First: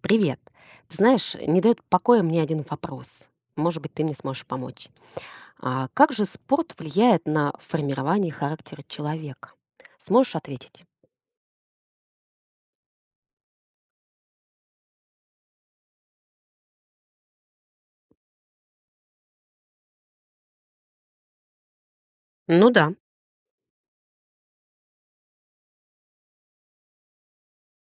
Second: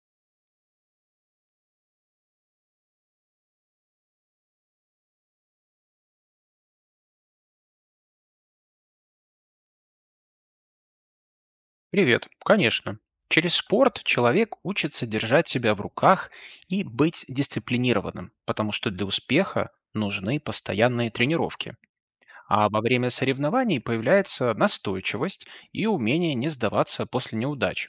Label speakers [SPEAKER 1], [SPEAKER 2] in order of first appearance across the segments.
[SPEAKER 1] Привет. Ты знаешь, не дает покоя мне один вопрос. Может быть, ты мне сможешь помочь. А как же спорт влияет на формирование характера человека? Сможешь ответить?
[SPEAKER 2] Привет. Конечно. Через спорт человек учится держать себя в руках и быть дисциплинированным, потому что для успеха нужны постоянные тренировки. А
[SPEAKER 1] Ну
[SPEAKER 2] во
[SPEAKER 1] да.
[SPEAKER 2] время соревнований появляется настойчивость и умение не сдаваться после неудач.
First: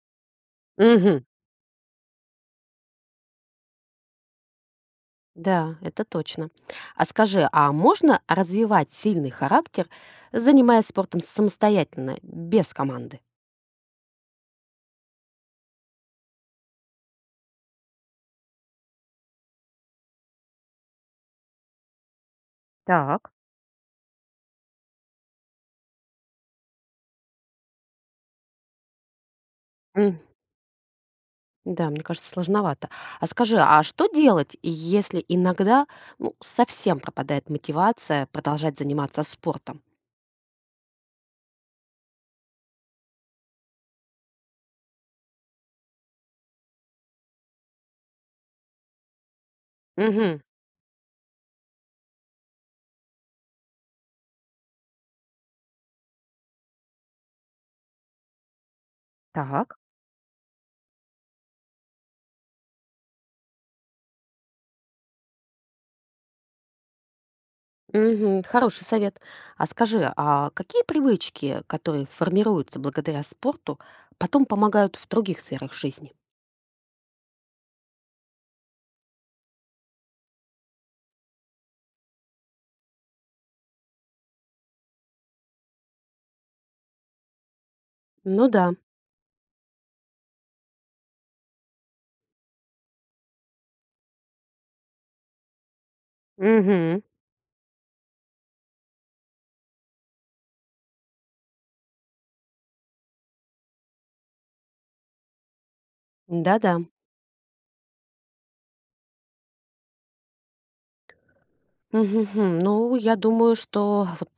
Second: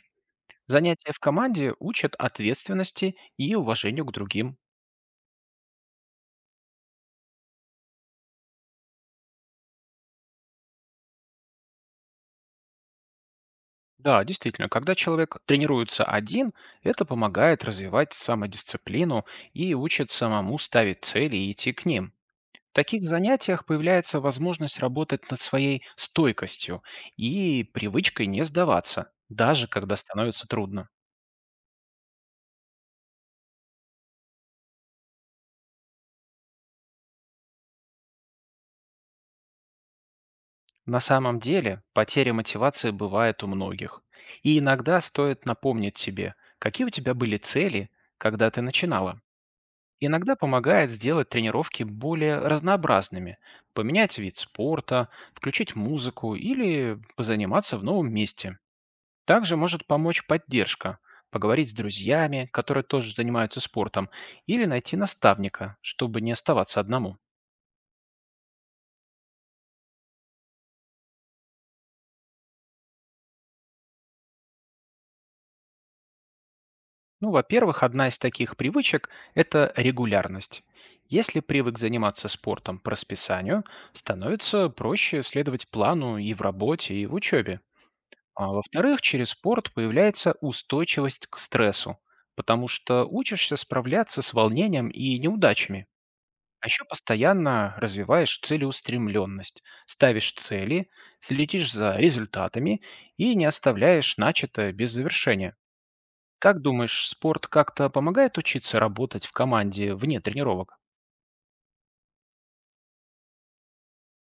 [SPEAKER 2] Занятия в
[SPEAKER 1] Мгм.
[SPEAKER 2] команде учат ответственности и уважению к другим.
[SPEAKER 1] Да, это точно. А скажи, а можно развивать сильный характер, занимаясь спортом самостоятельно, без команды?
[SPEAKER 2] Да, действительно, когда человек тренируется один, это помогает развивать самодисциплину и учит самому ставить цели и идти к ним. В таких
[SPEAKER 1] Так.
[SPEAKER 2] занятиях появляется возможность работать над своей стойкостью и привычкой не сдаваться, даже когда
[SPEAKER 1] М.
[SPEAKER 2] становится трудно.
[SPEAKER 1] Да, мне кажется, сложновато. А скажи, а что делать, если иногда, ну, совсем пропадает мотивация продолжать заниматься спортом?
[SPEAKER 2] На самом деле, потеря мотивации бывает у многих. И иногда стоит напомнить себе, какие у тебя были цели, когда ты начинала. Иногда
[SPEAKER 1] Мгм.
[SPEAKER 2] помогает сделать тренировки более разнообразными, поменять вид спорта, включить музыку или позаниматься в новом месте. Также
[SPEAKER 1] Так.
[SPEAKER 2] может помочь поддержка, поговорить с друзьями, которые тоже занимаются спортом, или найти наставника, чтобы не оставаться одному.
[SPEAKER 1] Мгм. Хороший совет. А скажи, а какие привычки, которые формируются благодаря спорту, потом помогают в других сферах жизни?
[SPEAKER 2] Ну, во-первых, одна из таких привычек– это регулярность. Если привык заниматься спортом по расписанию, становится проще следовать плану и в работе, и в учебе.
[SPEAKER 1] Ну
[SPEAKER 2] А
[SPEAKER 1] да.
[SPEAKER 2] во-вторых, через спорт появляется устойчивость к стрессу, потому что учишься справляться с волнением и неудачами. А еще
[SPEAKER 1] Мгм.
[SPEAKER 2] постоянно развиваешь целеустремленность, ставишь цели, следишь за результатами и не оставляешь начатое без завершения. Как
[SPEAKER 1] Да-да.
[SPEAKER 2] думаешь, спорт как-то помогает учиться работать в команде вне тренировок?
[SPEAKER 1] Мгм. Ну, я думаю, что вот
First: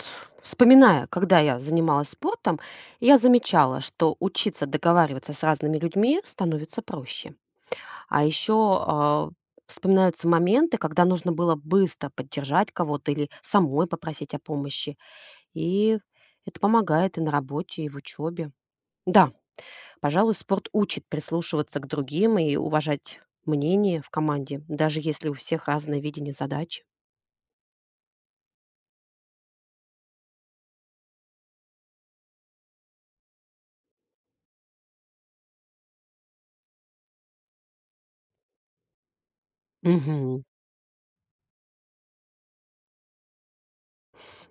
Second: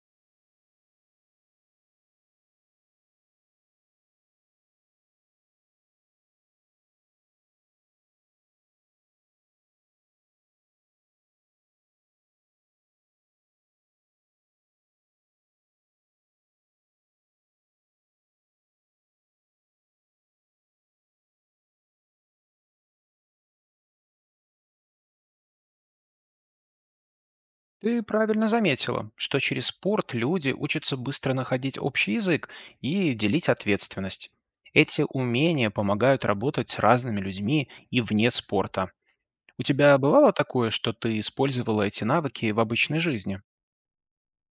[SPEAKER 1] вспоминая, когда я занималась спортом, я замечала, что учиться договариваться с разными людьми становится проще. А еще а, вспоминаются моменты, когда нужно было быстро поддержать кого-то или самой попросить о помощи. И это помогает и на работе, и в учебе. Да, пожалуй, спорт учит прислушиваться к другим и уважать мнение в команде, даже если у всех разное видение задачи.
[SPEAKER 2] Ты правильно заметила, что через спорт люди учатся быстро находить общий язык и делить ответственность. Эти умения помогают работать с разными людьми и вне спорта. У тебя бывало
[SPEAKER 1] Мгм.
[SPEAKER 2] такое, что ты использовала эти навыки в обычной жизни?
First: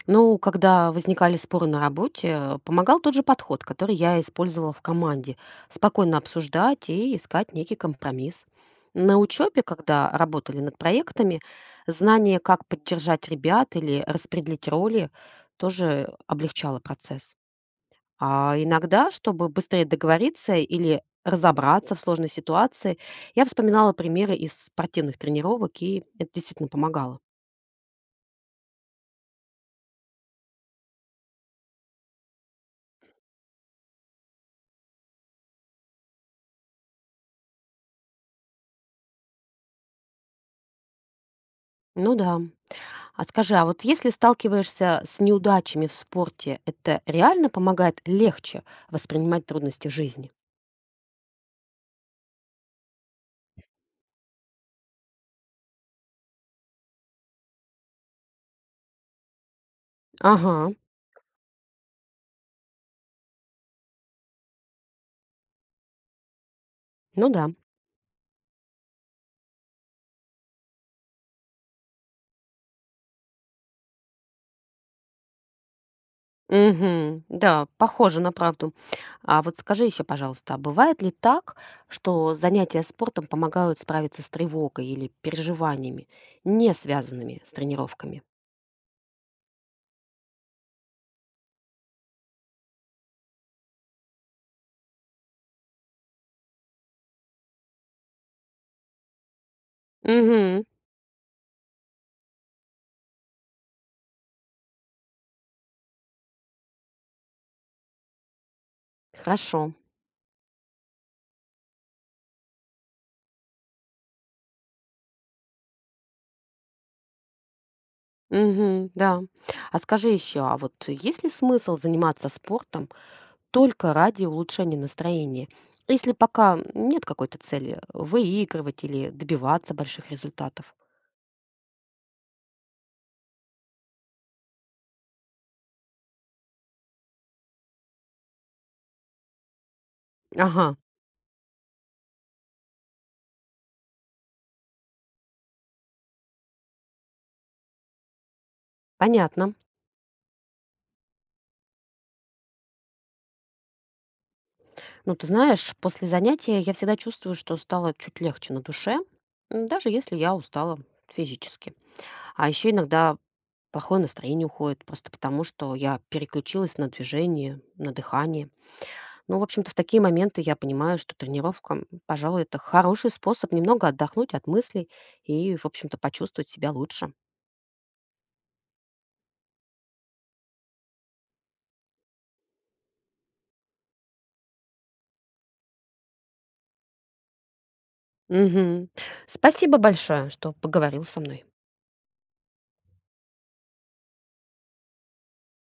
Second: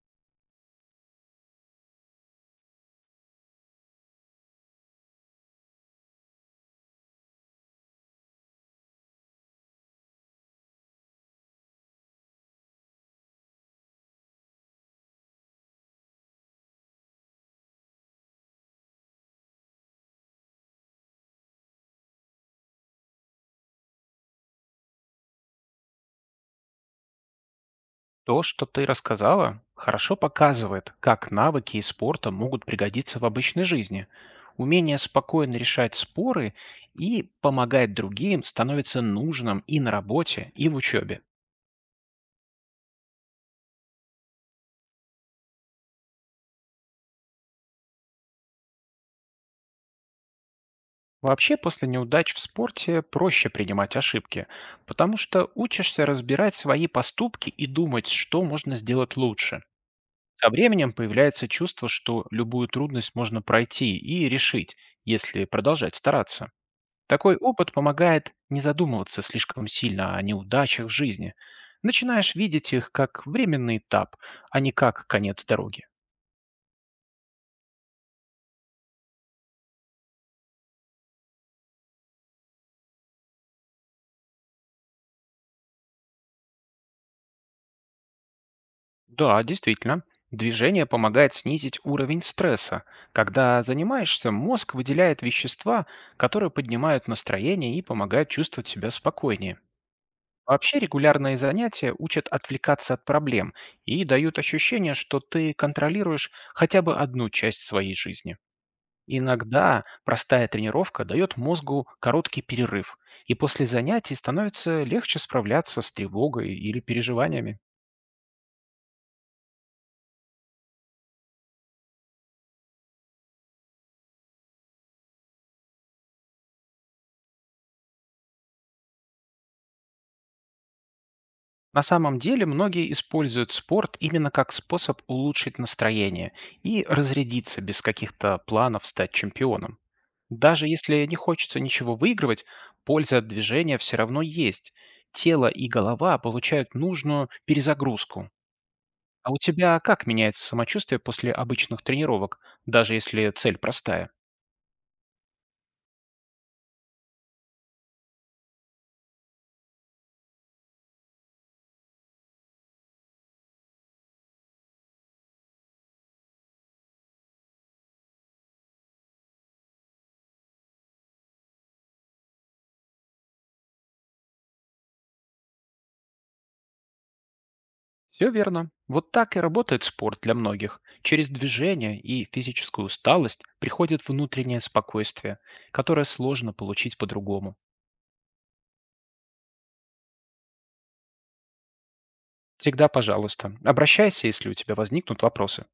[SPEAKER 1] Ну, когда возникали споры на работе, помогал тот же подход, который я использовала в команде. Спокойно обсуждать и искать некий компромисс. На учебе, когда работали над проектами, знание, как поддержать ребят или распределить роли, тоже облегчало процесс. А иногда, чтобы быстрее договориться или разобраться в сложной ситуации, я вспоминала примеры из спортивных тренировок, и это действительно помогало.
[SPEAKER 2] То, что ты рассказала, хорошо показывает, как навыки из спорта могут пригодиться в обычной жизни. Умение спокойно решать споры и помогать другим становится нужным и на работе, и в учебе.
[SPEAKER 1] Ну да. А скажи, а вот если сталкиваешься с неудачами в спорте, это реально помогает легче воспринимать трудности в жизни?
[SPEAKER 2] Вообще, после неудач в спорте проще принимать ошибки, потому что учишься разбирать свои поступки и думать, что можно сделать лучше. Со
[SPEAKER 1] Ага,
[SPEAKER 2] временем появляется чувство, что любую трудность можно пройти и решить, если продолжать стараться.
[SPEAKER 1] ну
[SPEAKER 2] Такой
[SPEAKER 1] да.
[SPEAKER 2] опыт помогает не задумываться слишком сильно о неудачах в жизни. Начинаешь видеть их как временный этап, а не как конец дороги.
[SPEAKER 1] Мгм. Да, похоже на правду. А вот скажи еще, пожалуйста, а бывает ли так, что занятия спортом помогают справиться с тревогой или переживаниями, не связанными с тренировками?
[SPEAKER 2] Да, действительно, движение помогает снизить уровень стресса. Когда занимаешься, мозг выделяет вещества, которые поднимают настроение и помогают чувствовать себя спокойнее.
[SPEAKER 1] Мгм.
[SPEAKER 2] Вообще регулярные занятия учат отвлекаться от проблем и дают ощущение, что ты контролируешь хотя бы одну часть своей жизни.
[SPEAKER 1] Хорошо.
[SPEAKER 2] Иногда простая тренировка дает мозгу короткий перерыв, и после занятий становится легче справляться с тревогой или переживаниями.
[SPEAKER 1] Мгм. Да. А скажи еще, а вот есть ли смысл заниматься спортом только ради улучшения настроения, если пока нет какой-то цели выигрывать или добиваться больших результатов?
[SPEAKER 2] На самом деле многие используют спорт именно как способ улучшить настроение и разрядиться без каких-то планов стать чемпионом.
[SPEAKER 1] Ага,
[SPEAKER 2] Даже если не хочется ничего выигрывать, польза от движения все равно есть. Тело и голова получают нужную перезагрузку. А у
[SPEAKER 1] понятно.
[SPEAKER 2] тебя как меняется самочувствие после обычных тренировок, даже если цель простая?
[SPEAKER 1] Ну, ты знаешь, после занятия я всегда чувствую, что стало чуть легче на душе, даже если я устала физически. А еще иногда плохое настроение уходит просто потому, что я переключилась на движение, на дыхание. Ну, в общем-то, в такие моменты я понимаю, что тренировка, пожалуй, это хороший способ немного отдохнуть от мыслей и, в общем-то, почувствовать себя лучше.
[SPEAKER 2] Все верно. Вот так и работает спорт для многих. Через движение и физическую усталость приходит внутреннее спокойствие, которое сложно получить по-другому.
[SPEAKER 1] Мгм. Спасибо большое, что поговорил со мной.
[SPEAKER 2] Всегда, пожалуйста, обращайся, если у тебя возникнут вопросы.